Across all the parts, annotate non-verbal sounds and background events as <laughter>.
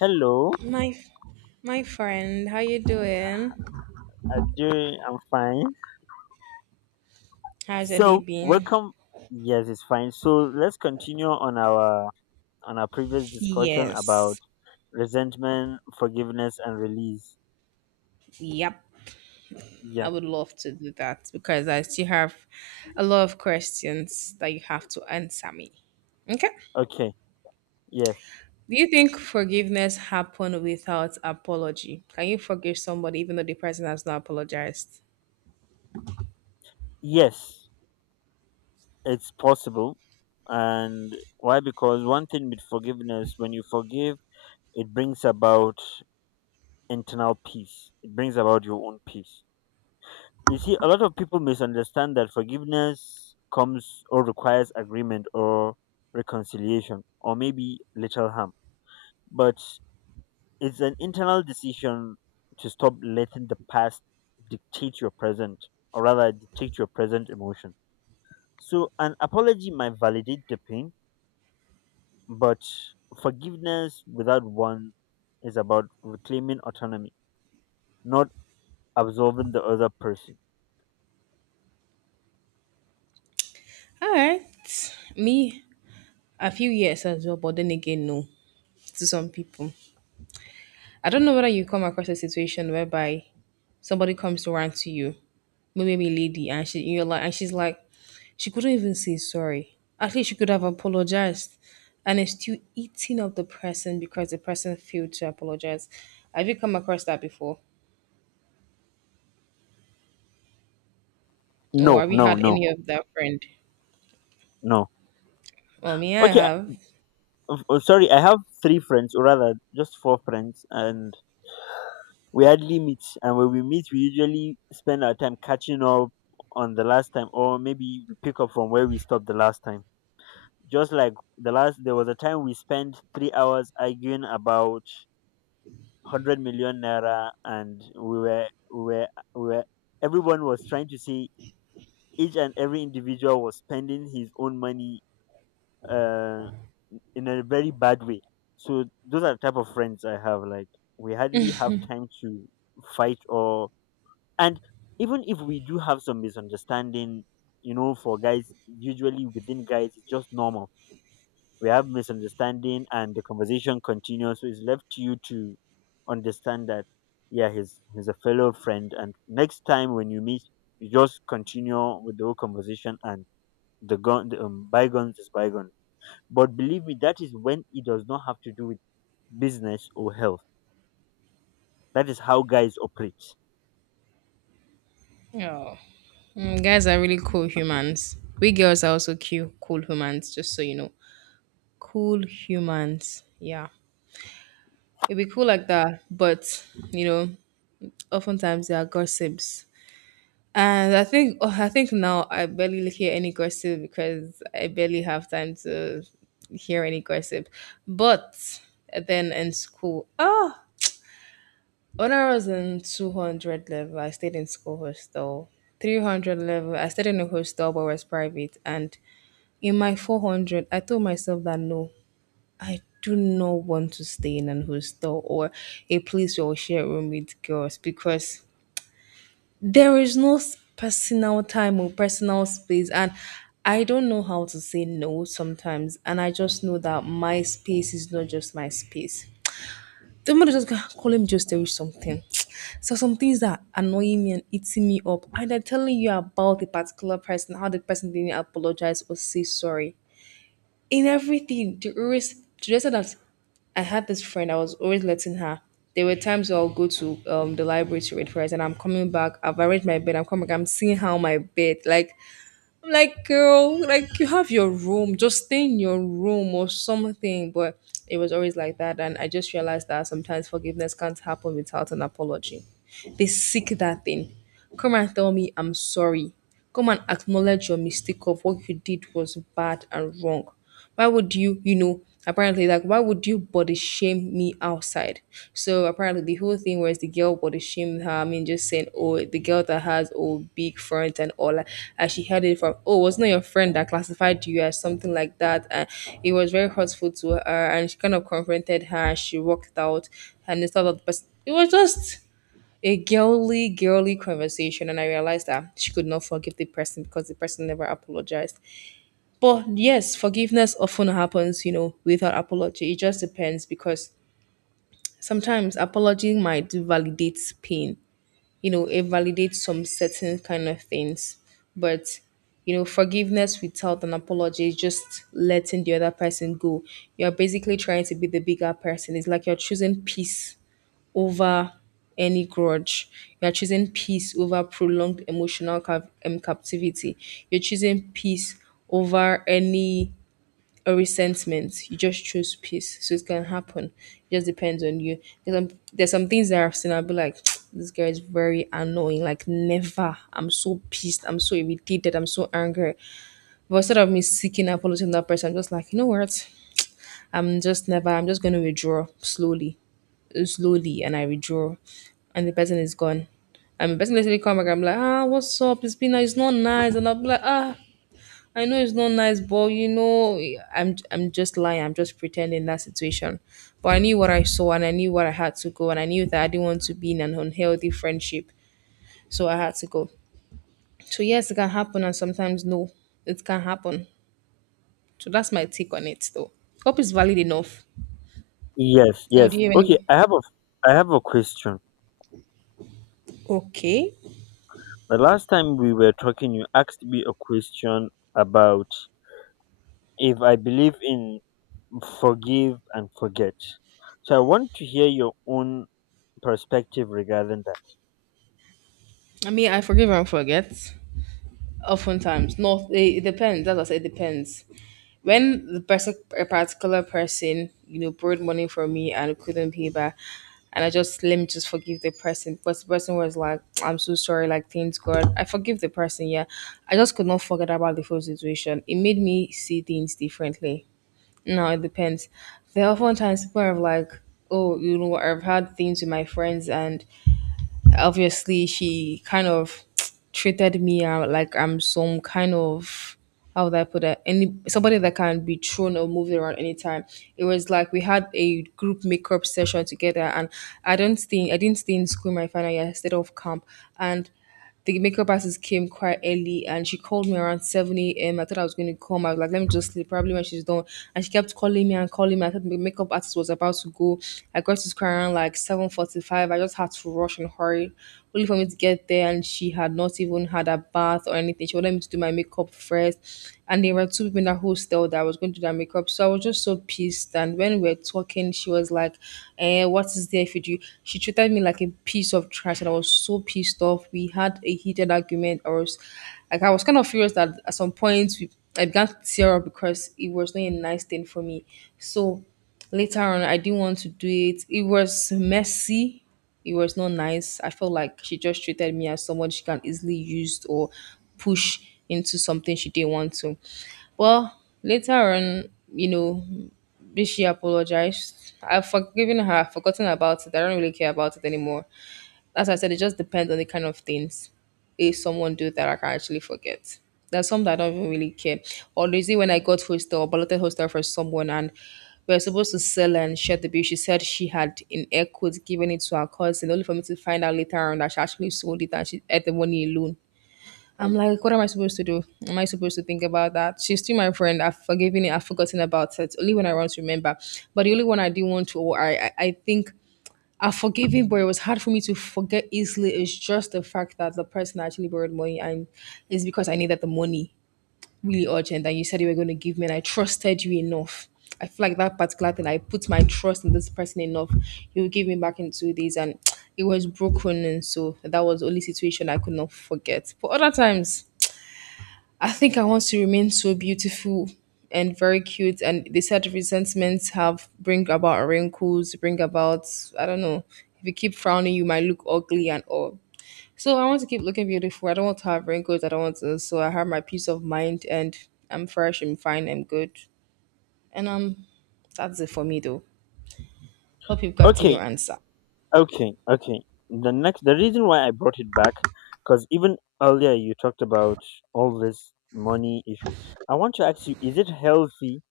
Hello, My my friend, how you doing? I'm fine. How's your day So, been? welcome. Yes, it's fine. So, let's continue on our previous discussion about Yes. resentment, forgiveness, and release. Yep. I Yeah. would love to do that because I still have a lot of questions that you have to answer me. Okay? Okay. Yes. Do you think forgiveness happen without apology? Can you forgive somebody even though the person has not apologized? Yes, it's possible. And why? Because one thing with forgiveness, when you forgive, it brings about internal peace. It brings about your own peace. You see, a lot of people misunderstand that forgiveness comes or requires agreement or reconciliation or maybe little harm. But it's an internal decision to stop letting the past dictate your present, or rather dictate your present emotion. So an apology might validate the pain, but forgiveness without one is about reclaiming autonomy, not absolving the other person. All right. Me, a few years as well, but then again, no, to some people. I don't know whether you come across a situation whereby somebody comes to rant to you. Maybe lady, and she you're like, and she's like, she couldn't even say sorry. At least she could have apologized, and it's still eating up the person because the person failed to apologize. Have you come across that before, No, or have you no, had no, any of that friend? no. Well, me, I Okay. have. Oh, sorry, I have three friends, or rather, just four friends, and we hardly meet. And when we meet, we usually spend our time catching up on the last time, or maybe we pick up from where we stopped the last time. Just like the last, there was a time we spent 3 hours arguing about 100 million naira, and we were, we were. Everyone was trying to say each and every individual was spending his own money. Uh, in a very bad way. So those are the type of friends I have. Like we hardly have time to fight or and even if we do have some misunderstanding, you know, for guys, usually within guys it's just normal. We have misunderstanding and the conversation continues, so it's left to you to understand that yeah, he's a fellow friend, and next time when you meet you just continue with the whole conversation and the bygones is bygones. But believe me, that is when it does not have to do with business or health. That is how guys operate. Oh, mm, guys are really cool humans. We girls are also cute, cool humans. Just so you know, cool humans. Yeah, it'd be cool like that, but you know, oftentimes there are gossips. And I think oh, I think now I barely hear any gossip because I barely have time to hear any gossip. But then in school, ah, when I was in 200 level, I stayed in school hostel. 300 level, I stayed in a hostel but was private. And in my 400, I told myself that no, I do not want to stay in an hostel or a place where we share room with girls because there is no personal time or personal space, and I don't know how to say no sometimes, and I just know that my space is not just my space. The mother just go, "Ah, call him just to reach something. <tsk> So some things that annoy me and eating me up, and I'm telling you about a particular person how the person didn't apologize or say sorry in everything to always, to the extent that I had this friend, I was always letting her. There were times where I'll go to the library to read first, and I'm coming back. I've arranged my bed. I'm coming back. I'm seeing how my bed. Like I'm like, girl, like you have your room. Just stay in your room or something. But it was always like that, and I just realized that sometimes forgiveness can't happen without an apology. They seek that thing. Come and tell me I'm sorry. Come and acknowledge your mistake of what you did was bad and wrong. Why would you, you know, apparently, like, why would you body shame me outside? So apparently the whole thing was the girl body shamed her. I mean, just saying, oh, the girl that has oh big front and all that. And she heard it from, oh, wasn't it your friend that classified you as something like that? And it was very hurtful to her, and she kind of confronted her. She walked out, and instead of the person, it was just a girly girly conversation, and I realized that she could not forgive the person because the person never apologized. But yes, forgiveness often happens, you know, without apology. It just depends because sometimes apology might validate pain, you know, it validates some certain kind of things. But, you know, forgiveness without an apology is just letting the other person go. You're basically trying to be the bigger person. It's like you're choosing peace over any grudge. You're choosing peace over prolonged emotional captivity. You're choosing peace over any or resentment. You just choose peace. So it can happen. It just depends on you. There's some things that I've seen, I'll be like, <tsk> this girl is very annoying. Like, never. I'm so pissed. I'm so irritated. I'm so angry. But instead of me seeking apology from that person, I'm just like, you know what? I'm just never, I'm just going to withdraw slowly, slowly. And I withdraw. And the person is gone. And the person literally come back. I'm like, ah, what's up? It's been, nice. It's not nice. And I'll be like, ah, I know it's not nice, but you know, I'm just lying. I'm just pretending that situation. But I knew what I saw, and I knew what I had to go, and I knew that I didn't want to be in an unhealthy friendship, so I had to go. So yes, it can happen, and sometimes no, it can happen. So that's my take on it, though. Hope it's valid enough. Yes, Or do yes. you have Okay, any? I have a question. Okay. The last time we were talking, you asked me a question about if I believe in forgive and forget. So I want to hear your own perspective regarding that. I mean, I forgive and forget. Oftentimes, not. It depends. That's what I said. It depends. When the person, a particular person, you know, borrowed money from me and couldn't pay back, and I just let me just forgive the person. But the person was like, I'm so sorry. Like thanks God, I forgive the person. Yeah, I just could not forget about the whole situation. It made me see things differently. No, it depends. There are oftentimes people are like, oh, you know, I've had things with my friends, and obviously she kind of <tsk> treated me like I'm some kind of, how would I put it? Any somebody that can be thrown or moved around anytime. It was like we had a group makeup session together, and I don't think I didn't stay in school my final year. I stayed off camp, and the makeup artist came quite early and she called me around 7 a.m. I thought I was going to come. I was like, let me just sleep, probably when she's done. And she kept calling me and calling me. I thought the makeup artist was about to go. I got to school around like 7:45. I just had to rush and hurry, only for me to get there. And she had not even had a bath or anything. She wanted me to do my makeup first. And there were two people in that hostel that was going to do their makeup. So I was just so pissed. And when we were talking, she was like, eh, there? What is there if you do? She treated me like a piece of trash, and I was so pissed off. We had a heated argument. I was like, I was kind of furious that at some point we, I began to tear up because it was not a nice thing for me. So later on, I didn't want to do it. It was messy. It was not nice. I felt like she just treated me as someone she can easily use or push into something she didn't want to. Well, later on, you know, this she apologized. I've forgiven her, I've forgotten about it. I don't really care about it anymore. As I said, it just depends on the kind of things. If someone do that, I can actually forget. There's some that I don't even really care. Or is it when I got hostel, balloted hostel for someone, and we were supposed to sell and share the bill. She said she had in air quotes given it to her cousin, only for me to find out later on that she actually sold it and she ate the money alone. I'm like, what am I supposed to do? Am I supposed to think about that? She's still my friend. I've forgiven it. I've forgotten about it. Only when I want to remember. But the only one I do want to, or I think I've forgiven, but it was hard for me to forget easily. It's just the fact that the person actually borrowed money, and it's because I needed the money really urgent. And you said you were going to give me, and I trusted you enough. I feel like that particular thing, I put my trust in this person enough. You give me back in 2 days, and <tsk> it was broken. And so that was the only situation I could not forget. But other times, I think I want to remain so beautiful and very cute. And they said resentments have bring about wrinkles, bring about I don't know. If you keep frowning, you might look ugly and all. So I want to keep looking beautiful. I don't want to have wrinkles. I don't want to. So I have my peace of mind, and I'm fresh. I'm fine. I'm good. And that's it for me though. Hope you've gotten your Okay. answer. Okay, okay. The next, the reason why I brought it back, because even earlier you talked about all this money issue. I want to ask you: is it healthy?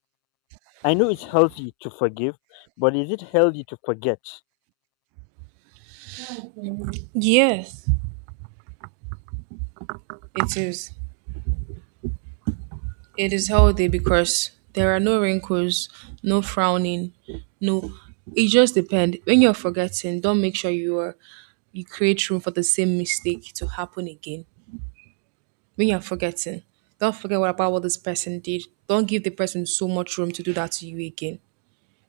I know it's healthy to forgive, but is it healthy to forget? Yes, it is. It is healthy because there are no wrinkles, no frowning, no. It just depends. When you're forgetting, don't make sure you are you create room for the same mistake to happen again. When you're forgetting, don't forget what about what this person did. Don't give the person so much room to do that to you again.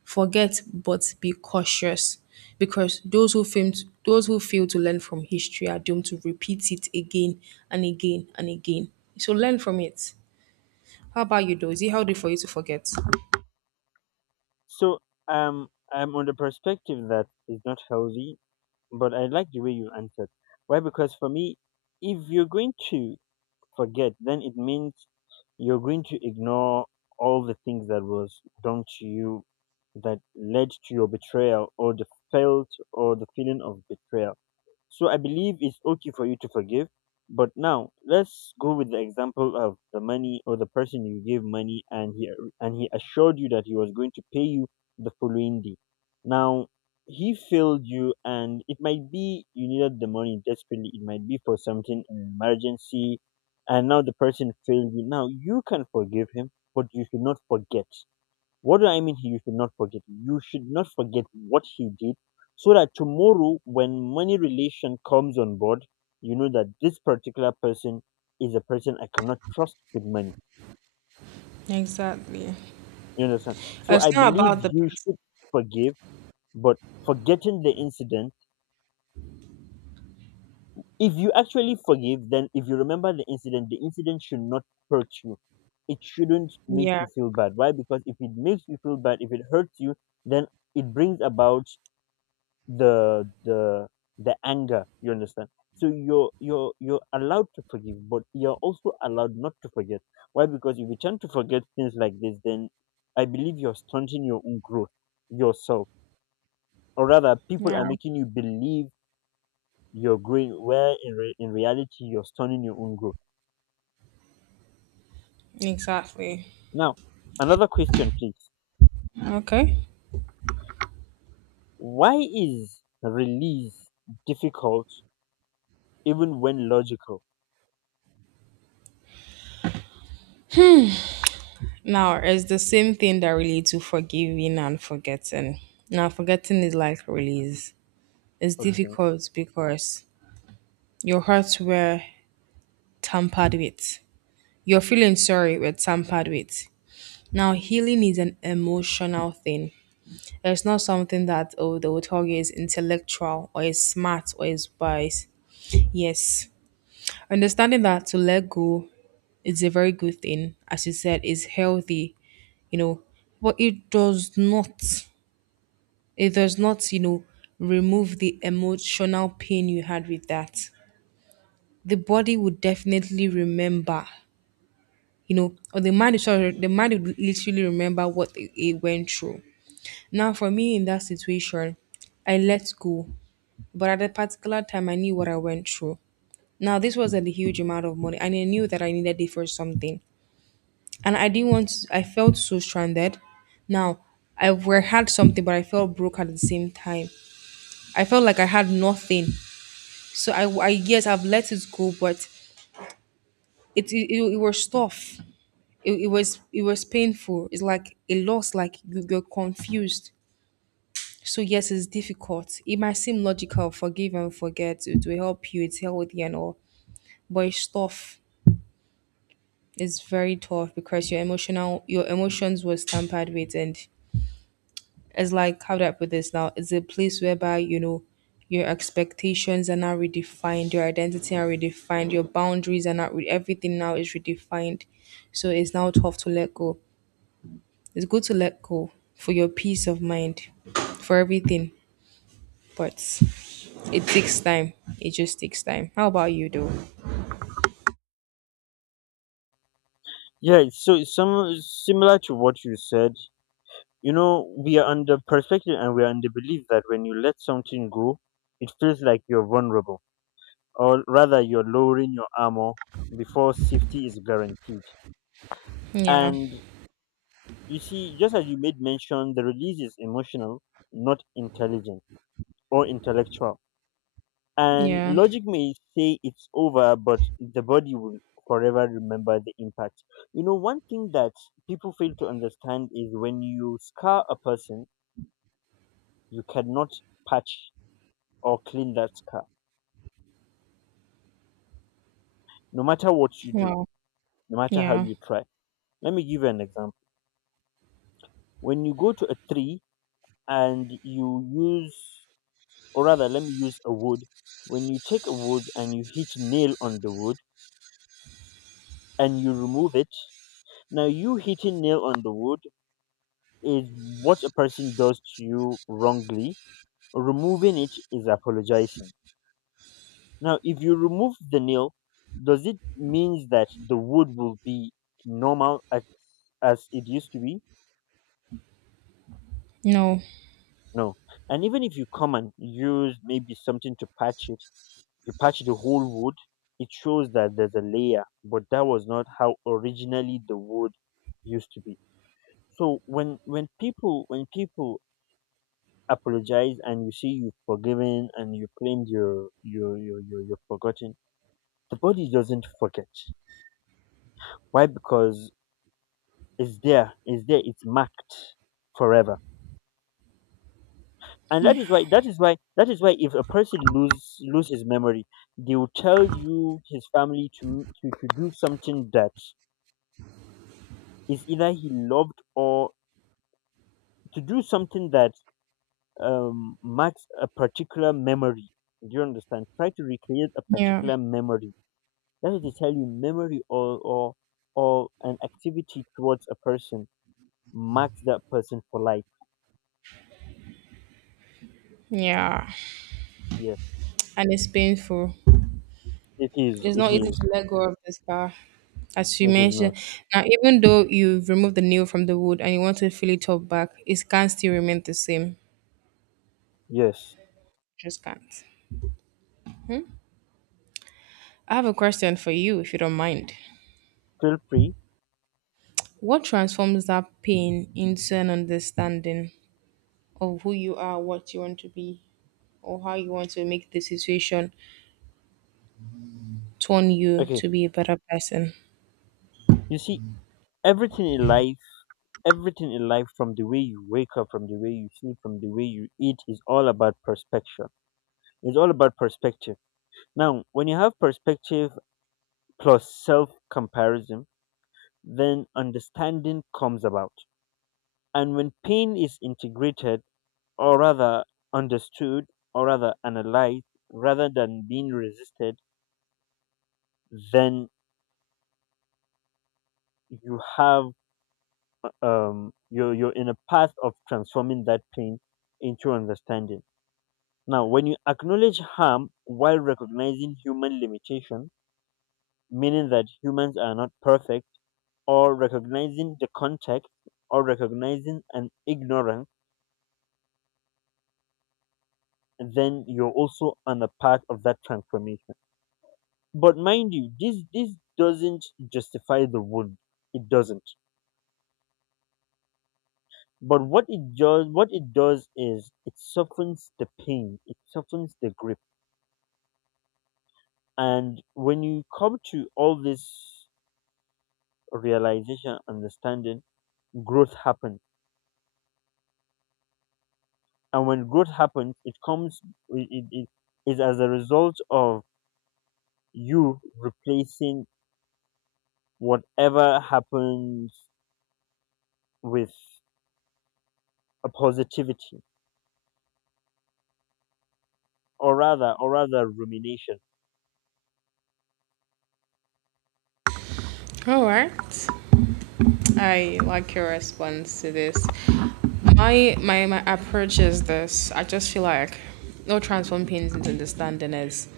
Forget, but be cautious, because those who fail to learn from history are doomed to repeat it again and again and again. So learn from it. How about you, though? Is it healthy for you to forget? So, um, I'm on the perspective that it's not healthy, but I like the way you answered. Why? Because for me, if you're going to forget, then it means you're going to ignore all the things that was done to you that led to your betrayal or the felt or the feeling of betrayal. So I believe it's okay for you to forgive. But now let's go with the example of the money, or the person you gave money and he assured you that he was going to pay you the following day. Now he failed you, and it might be you needed the money desperately, it might be for something an emergency, and now the person failed you. Now you can forgive him, but you should not forget. What do I mean you should not forget? You should not forget what he did, so that tomorrow when money relation comes on board, you know that this particular person is a person I cannot trust with money. Exactly. You understand? So It's I not believe about the you pers- should forgive, but forgetting the incident, if you actually forgive, then if you remember the incident should not hurt you. It shouldn't make Yeah. you feel bad. Why? Because if it makes you feel bad, if it hurts you, then it brings about the the the anger. You understand? So you're allowed to forgive, but you're also allowed not to forget. Why? Because if you tend to forget things like this, then I believe you're stunting your own growth yourself, or rather people are Yeah. making you believe you're growing, in reality you're stunting your own growth. Exactly. Now another question, please. Okay. Why is release difficult even when logical? Now, it's the same thing that relates to forgiving and forgetting. Now, forgetting is like release. It's Okay. difficult because your hurts were tampered with. Your feeling sorry were tampered with. Now, healing is an emotional thing. It's not something that, oh, the otago is intellectual or is smart or is wise. Yes. Understanding that to let go it's a very good thing. As you said, it's healthy, you know, but it does not, you know, remove the emotional pain you had with that. The body would definitely remember, you know, or the mind, sorry, the mind would literally remember what it went through. Now, for me in that situation, I let go. But at that particular time, I knew what I went through. Now, this wasn't a huge amount of money, and I knew that I needed it for something. And I didn't want. To, I felt so stranded. Now, I were had something, but I felt broke at the same time. I felt like I had nothing. So I yes, I've let it go, but it was tough. It was it was painful. It's like a loss. Like you're confused. So yes, it's difficult. It might seem logical, forgive and forget. It will help you. It's healthy and all, but it's tough. It's very tough because your emotions was tampered with and it's like how do I put this now? It's a place whereby you know your expectations are now redefined, your identity are redefined, your boundaries are not re- everything now is redefined. So it's now tough to let go. It's good to let go for your peace of mind, for everything. But it takes time. It just takes time. How about you though? Yeah, so it's some similar to what you said. You know, we are under perspective and we are under belief that when you let something go, it feels like you're vulnerable, or rather, you're lowering your armor before safety is guaranteed. Yeah. And you see, just as you made mention, the release is emotional, not intelligent or intellectual. And Yeah. logic may say it's over, but the body will forever remember the impact. You know, one thing that people fail to understand is when you scar a person, you cannot patch or clean that car, no matter what you do, Wow. no matter how Yeah. you try. Let me give you an example. When you go to a tree and you use, or rather, let me use a wood. When you take a wood and you hit nail on the wood and you remove it, now you hitting nail on the wood is what a person does to you wrongly. Removing it is apologizing. Now, if you remove the nail, does it means that the wood will be normal as it used to be? No. No. And even if you come and use maybe something to patch it, you patch the whole wood, it shows that there's a layer, but that was not how originally the wood used to be. So when people apologize, and you see you've forgiven and you claimed you're forgotten, the body doesn't forget. Why? Because it's there, it's there, it's marked forever. And that Yeah. is why that is why that is why if a person lose his memory, they will tell you his family to do something that is either he loved, or to do something that marks a particular memory. Do you understand? Try to recreate a Yeah. particular memory. That is to tell you memory or or an activity towards a person marks that person for life. Yeah. Yes. And it's painful. It is. It's It not easy is. to let go of the scar, as you It is mentioned. not. Now, even though you've removed the nail from the wood and you want to fill it up back, it can still remain the same. Yes. Just can't. I have a question for you, if you don't mind. Feel free. What transforms that pain into an understanding of who you are, what you want to be, or how you want to make the situation turn you Okay, to be a better person? you see, everything in life everything in life, from the way you wake up, from the way you sleep, from the way you eat is all about perspective. It's all about perspective. Now when you have perspective plus self comparison, then understanding comes about. And when pain is integrated, or rather understood, or rather analyzed, rather than being resisted, then you have you're in a path of transforming that pain into understanding. Now, when you acknowledge harm while recognizing human limitation, meaning that humans are not perfect, or recognizing the context, or recognizing an ignorance, then you're also on the path of that transformation. But mind you, this doesn't justify the wound. It doesn't. But what it does is it softens the pain, it softens the grip. And when you come to all this realization, understanding, growth happens, and when growth happens it comes it, it, it is as a result of you replacing whatever happens with a positivity, or rather rumination. All right. I like your response to this. My approach is this. I just feel like no transform pains into understanding is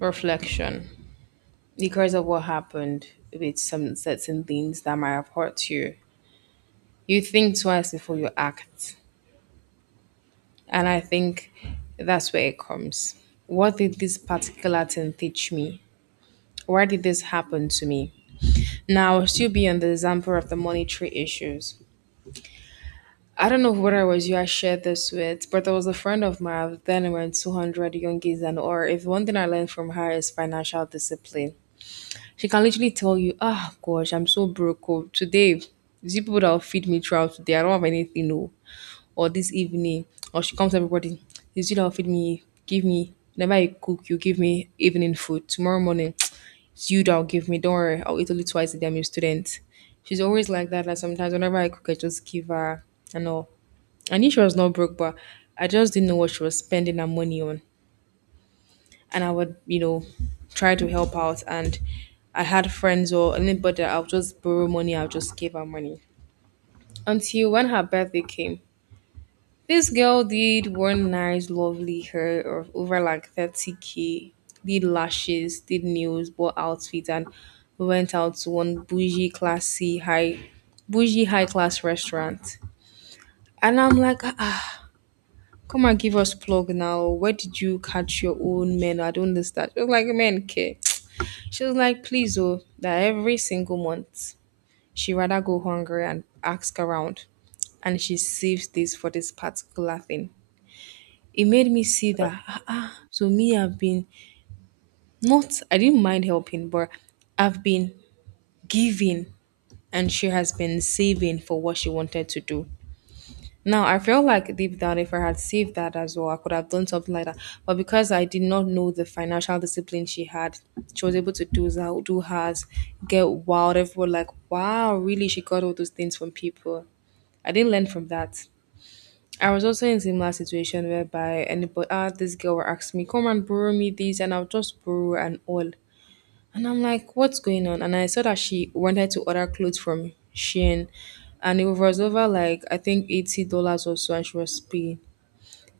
reflection. Because of what happened with some certain things that might have hurt you. You think twice before you act. And I think that's where it comes. What did this particular thing teach me? Why did this happen to me? Now, I'll still be on the example of the monetary issues. I don't know whether it was you I shared this with, but there was a friend of mine at then around 200 young kids and or if one thing I learned from her is financial discipline. She can literally tell you, "Ah, gosh, I'm so broke. Oh. Today, these people that will feed me throughout today, I don't have anything. No. Or this evening, or she comes to everybody, it's you that will feed me, give me, whenever I cook, you give me evening food. Tomorrow morning, <tsk> it's you that will give me, don't worry, I'll eat only twice a day, I'm a student." She's always like that. Like sometimes whenever I cook, I just give her, I know. I knew she was not broke, but I just didn't know what she was spending her money on. And I would, you know, try to help out. And I had friends or anybody that I'll just borrow money, I'll just give her money. Until when her birthday came, this girl did one nice, lovely hair of over like 30K, did lashes, did nails, bought outfits, and we went out to one bougie, classy, high, bougie, high class restaurant. And I'm like, ah, come and give us plug now. Where did you catch your own men? I don't understand. She was like, men care. She was like, "Please, oh, that every single month she rather go hungry and ask around, and she saves this for this particular thing." It made me see that ah, ah. So me I've been not I didn't mind helping, but I've been giving, and she has been saving for what she wanted to do. Now, I feel like deep down, if I had saved that as well, I could have done something like that. But because I did not know the financial discipline she had, she was able to do that, do hers, get wild. Everyone like, wow, really, she got all those things from people. I didn't learn from that. I was also in similar situation whereby anybody, ah, this girl will ask me, come and borrow me this, and I'll just borrow and all. And I'm like, what's going on? And I saw that she wanted to order clothes from Shein. And it was over like, I think $80 or so. And she was paying.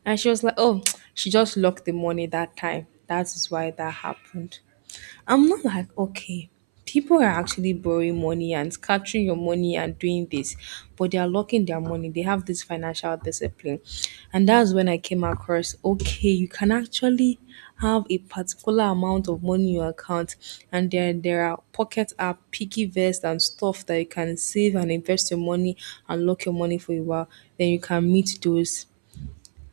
And she was like, oh, <tsk> she just locked the money that time. That is why that happened. I'm not like, okay, people are actually borrowing money and scattering your money and doing this, but they are locking their money. They have this financial discipline. And that's when I came across, okay, you can actually have a particular amount of money in your account. And there are pocket app, piggy vest, and stuff that you can save and invest your money and lock your money for a while. Then you can meet those.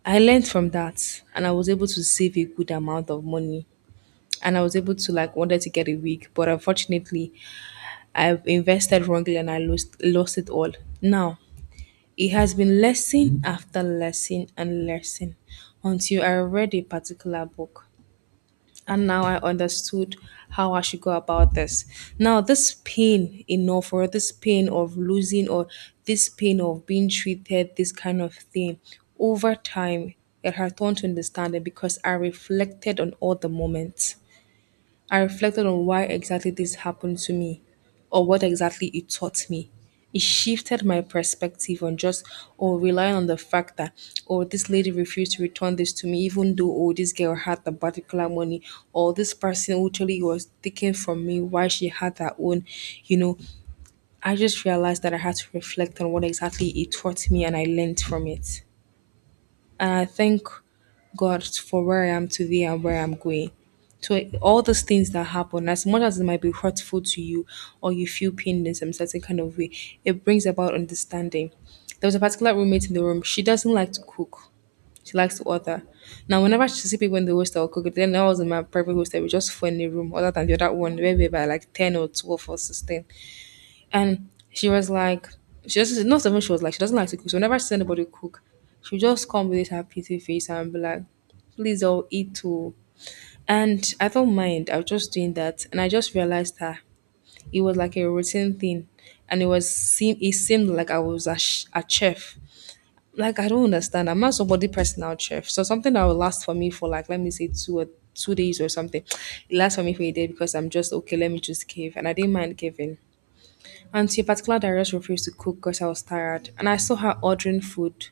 I learned from that and I was able to save a good amount of money and I was able to like wanted to get a wig, but unfortunately, I've invested wrongly and I lost it all. Now it has been lesson after lesson and lesson until I read a particular book. And now I understood how I should go about this. Now, this pain enough, or this pain of losing, or this pain of being treated, this kind of thing, over time, it has turned to understanding because I reflected on all the moments. I reflected on why exactly this happened to me or what exactly it taught me. It shifted my perspective on just or relying on the fact that or this lady refused to return this to me even though oh this girl had the particular money or this person literally was taking from me why she had her own, you know. I just realized that I had to reflect on what exactly it taught me and I learned from it and I thank God for where I am today and where I'm going. So all those things that happen, as much as it might be hurtful to you or you feel pain in some certain kind of way, it brings about understanding. There was a particular roommate in the room. She doesn't like to cook. She likes to order. Now, whenever she see people in the hostel cook, then I was in my private hostel. We just four in the room, other than the other one, where we were by like 10 or 12 or 16. And she was like, she doesn't, not even she was like, she doesn't like to cook. So whenever she sees anybody cook, she'll just come with this her pity face and be like, please all eat too. And I don't mind. I was just doing that. And I just realized that it was like a routine thing. And it was seem it seemed like I was a, sh- a chef. Like I don't understand. I'm not somebody personal chef. So something that will last for me for like let me say two days or something. It lasts for me for a day because I'm just okay, let me just give. And I didn't mind giving. Auntie in particular that directors refused to cook because I was tired. And I saw her ordering food,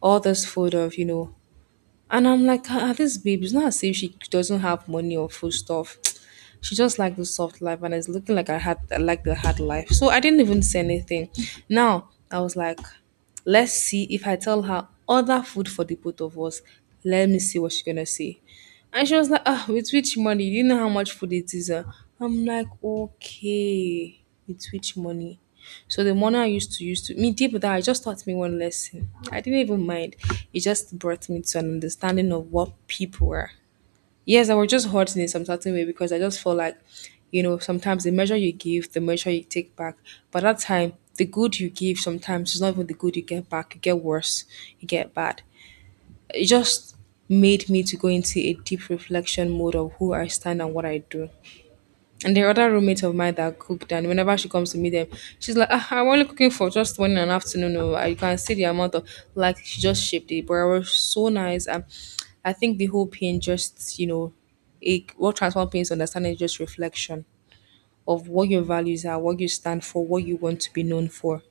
all this food of, you know. And I'm like, ah, ah, this babe, it's not as if she doesn't have money or food stuff. <tsk> She just like the soft life and it's looking like I like the hard life. So I didn't even say anything. Now I was like, let's see if I tell her other food for the both of us. Let me see what she's gonna say. And she was like, "Ah, with which money? Do you know how much food it is? Uh?" I'm like, okay with which money. So the money I used to use to me deep down, it just taught me one lesson. I didn't even mind. It just brought me to an understanding of what people were. Yes, I was just hurting in some certain way because I just felt like, sometimes the measure you give, the measure you take back. But that time, the good you give sometimes is not even the good you get back. You get worse, you get bad. It just made me to go into a deep reflection mode of who I stand and what I do. And there are other roommates of mine that cooked, and whenever she comes to meet them, she's like, ah, I'm only cooking for just one and an afternoon. Oh, you can see the amount of like she just shaped it, but it was so nice. And I think the whole pain just, it what transform pain is understanding is just reflection of what your values are, what you stand for, what you want to be known for.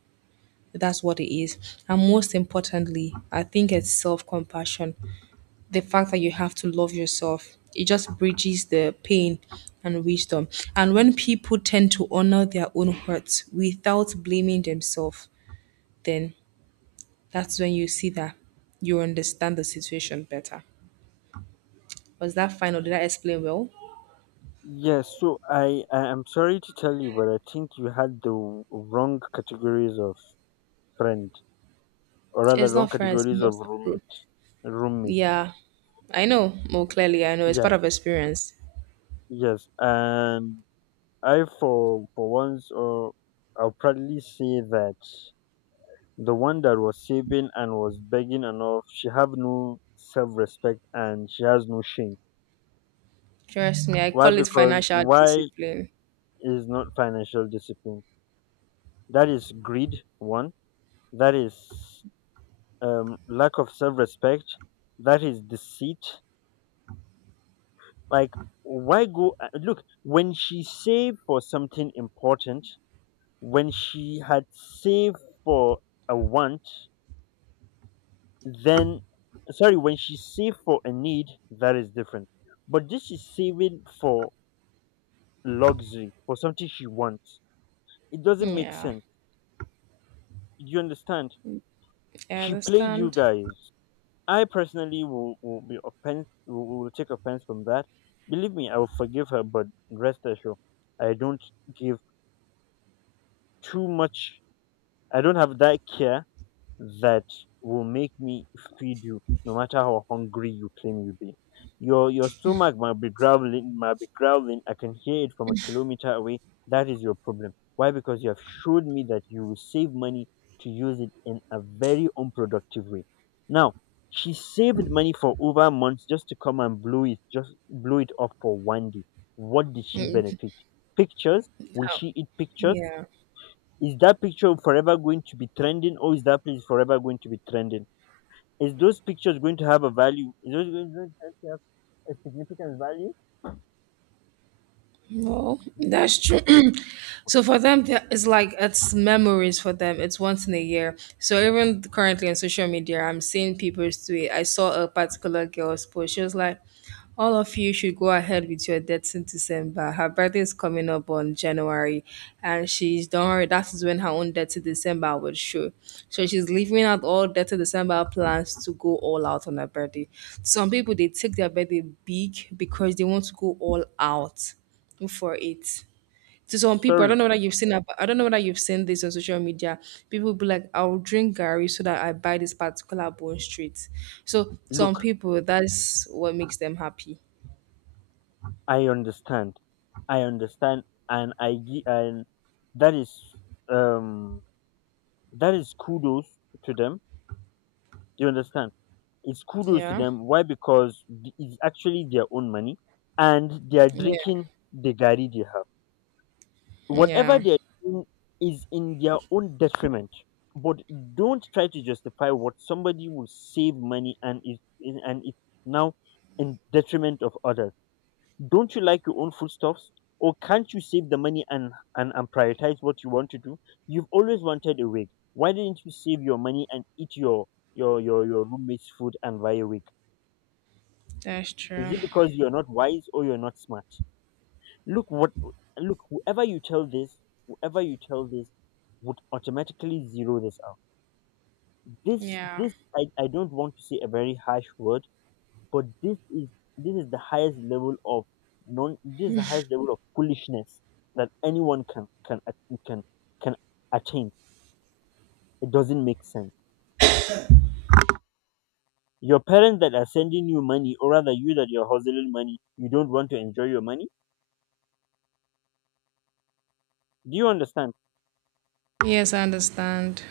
That's what it is. And most importantly, I think it's self compassion the fact that you have to love yourself. It just bridges the pain and wisdom. And when people tend to honor their own hurts without blaming themselves, then that's when you see that you understand the situation better. Was that final? Did I explain well? Yes, so I am sorry to tell you, but I think you had the wrong categories of friend, or rather It's wrong not fair, it's categories of most approved. roommate. Yeah, I know more clearly. I know it's part Yeah. of experience. Yes. And I, for once, or I'll proudly say that the one that was saving and was begging enough, she have no self-respect and she has no shame. Trust me, I Why? call it Because financial why discipline. is not financial discipline? That is greed. One. That is lack of self-respect. That is deceit. Like, why go? Look, when she saved for something important, when she had saved for a want, then, sorry, when she save for a need, that is different. But this is saving for luxury, for something she wants. It doesn't make Yeah, sense. You understand? I She played you understand. guys. I personally will be offense. Will take offense from that. Believe me, I will forgive her. But rest assured, I don't give too much. I don't have that care that will make me feed you no matter how hungry you claim you be. Your stomach might be growling, might be growling, I can hear it from a kilometer away. That is your problem. Why? Because you have showed me that you will save money to use it in a very unproductive way. Now, she saved money for over months just to come and blow it, just blow it off for one day. What did she benefit? Pictures? Will How? she eat pictures? Yeah. Is that picture forever going to be trending, or is that place forever going to be trending? Is those pictures going to have a value? Is those going to have a significant value? Well, that's true. <clears throat> So for them, it's like it's memories for them. It's once in a year. So even currently on social media, I'm seeing people tweet. I saw a particular girl's post. She was like, "All of you should go ahead with your dates in December. Her birthday is coming up on January, and she's don't worry. That is when her own date in December would show. So she's leaving out all date in December plans to go all out on her birthday. Some people they take their birthday big because they want to go all out." For it. To some people, I don't Sorry, know whether you've seen I don't know whether you've seen this on social media. People will be like, I'll drink Gary so that I buy this particular bone street. So some look, people that's what makes them happy. I understand. I understand, and that is um that is kudos to them. You understand? It's kudos to Yeah. them. Why? Because it's actually their own money, and they are Yeah. drinking the gari they have. Whatever Yeah. they're doing is in their own detriment. But don't try to justify what somebody will save money and and it's now in detriment of others. Don't you like your own foodstuffs? Or can't you save the money and, and prioritize what you want to do? You've always wanted a wig, why didn't you save your money and eat your roommate's food and buy a wig? That's Is true. it because you're not wise or you're not smart? Look what look, whoever you tell this would automatically zero this out. This Yeah. this I don't want to say a very harsh word, but this is the highest level of non this is the highest level of foolishness that anyone can at- can can attain. It doesn't make sense. Your parents that are sending you money, or rather you that you're hustling money, you don't want to enjoy your money. Do you understand? Yes, I understand.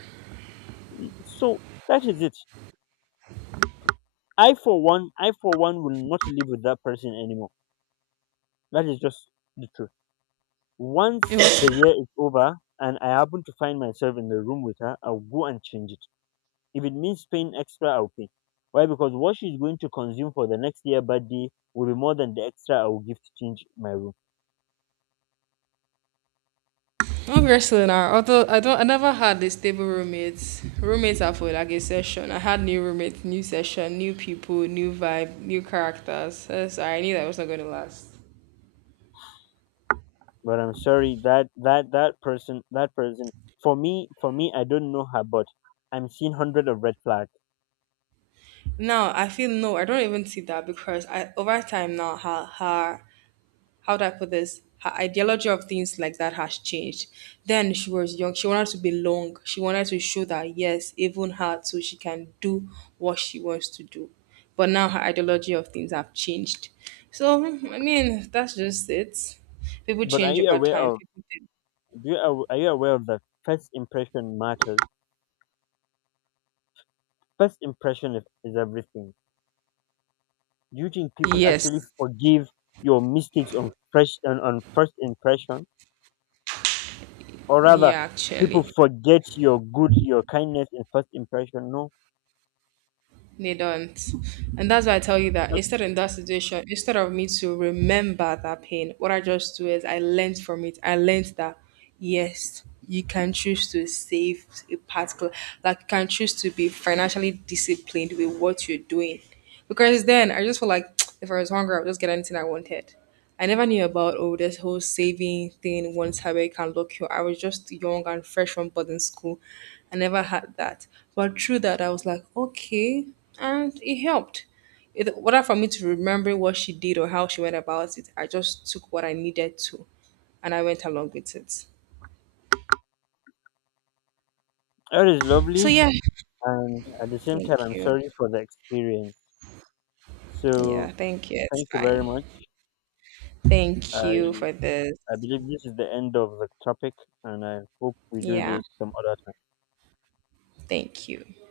So that is it. I for one will not live with that person anymore. That is just the truth. It Once the was year is over and I happen to find myself in the room with her, I'll go and change it. If it means paying extra, I'll pay. Why? Because what she's going to consume for the next year birthday will be more than the extra I will give to change my room. not wrestling now. Although I never had a stable roommates. Roommates are for like a session. I had new roommates, new session, new people, new vibe, new characters. So I knew that it was not gonna last. But I'm sorry that that person that person for me, I don't know her, but I'm seeing hundred of red flags. Now I feel no, I don't even see that because I over time now her how do I put this? Her ideology of things like that has changed. Then she was young, she wanted to be long. She wanted to show that yes, even her too, she can do what she wants to do. But now her ideology of things have changed. So I mean that's just it. People But are change you over aware time. of People did. do you, are you aware of the first impression matters? First impression is everything. Do you think people actually Yes. forgive your mistakes on first impression, or rather, Yeah, people actually. forget your good, your kindness in first impression? No. They don't. And that's why I tell you that Th- instead in that situation, instead of me to remember that pain, what I just do is I learned from it. I learned that yes, you can choose to save a particular like you can choose to be financially disciplined with what you're doing. Because then I just feel like <tsk> if I was hungry, I would just get anything I wanted. I never knew about oh this whole saving thing once habit can lock you. I was just young and fresh from boarding school. I never had that. But through that I was like, okay. And it helped. It whether for me to remember what she did or how she went about it, I just took what I needed to and I went along with it. that is So lovely, yeah. and at the same Thank time, I'm you. sorry for the experience. So Yeah, thank you. It's thank you very fine. much. Thank I you for this. I believe this is the end of the topic, and I hope we do Yeah, this some other time. thank you.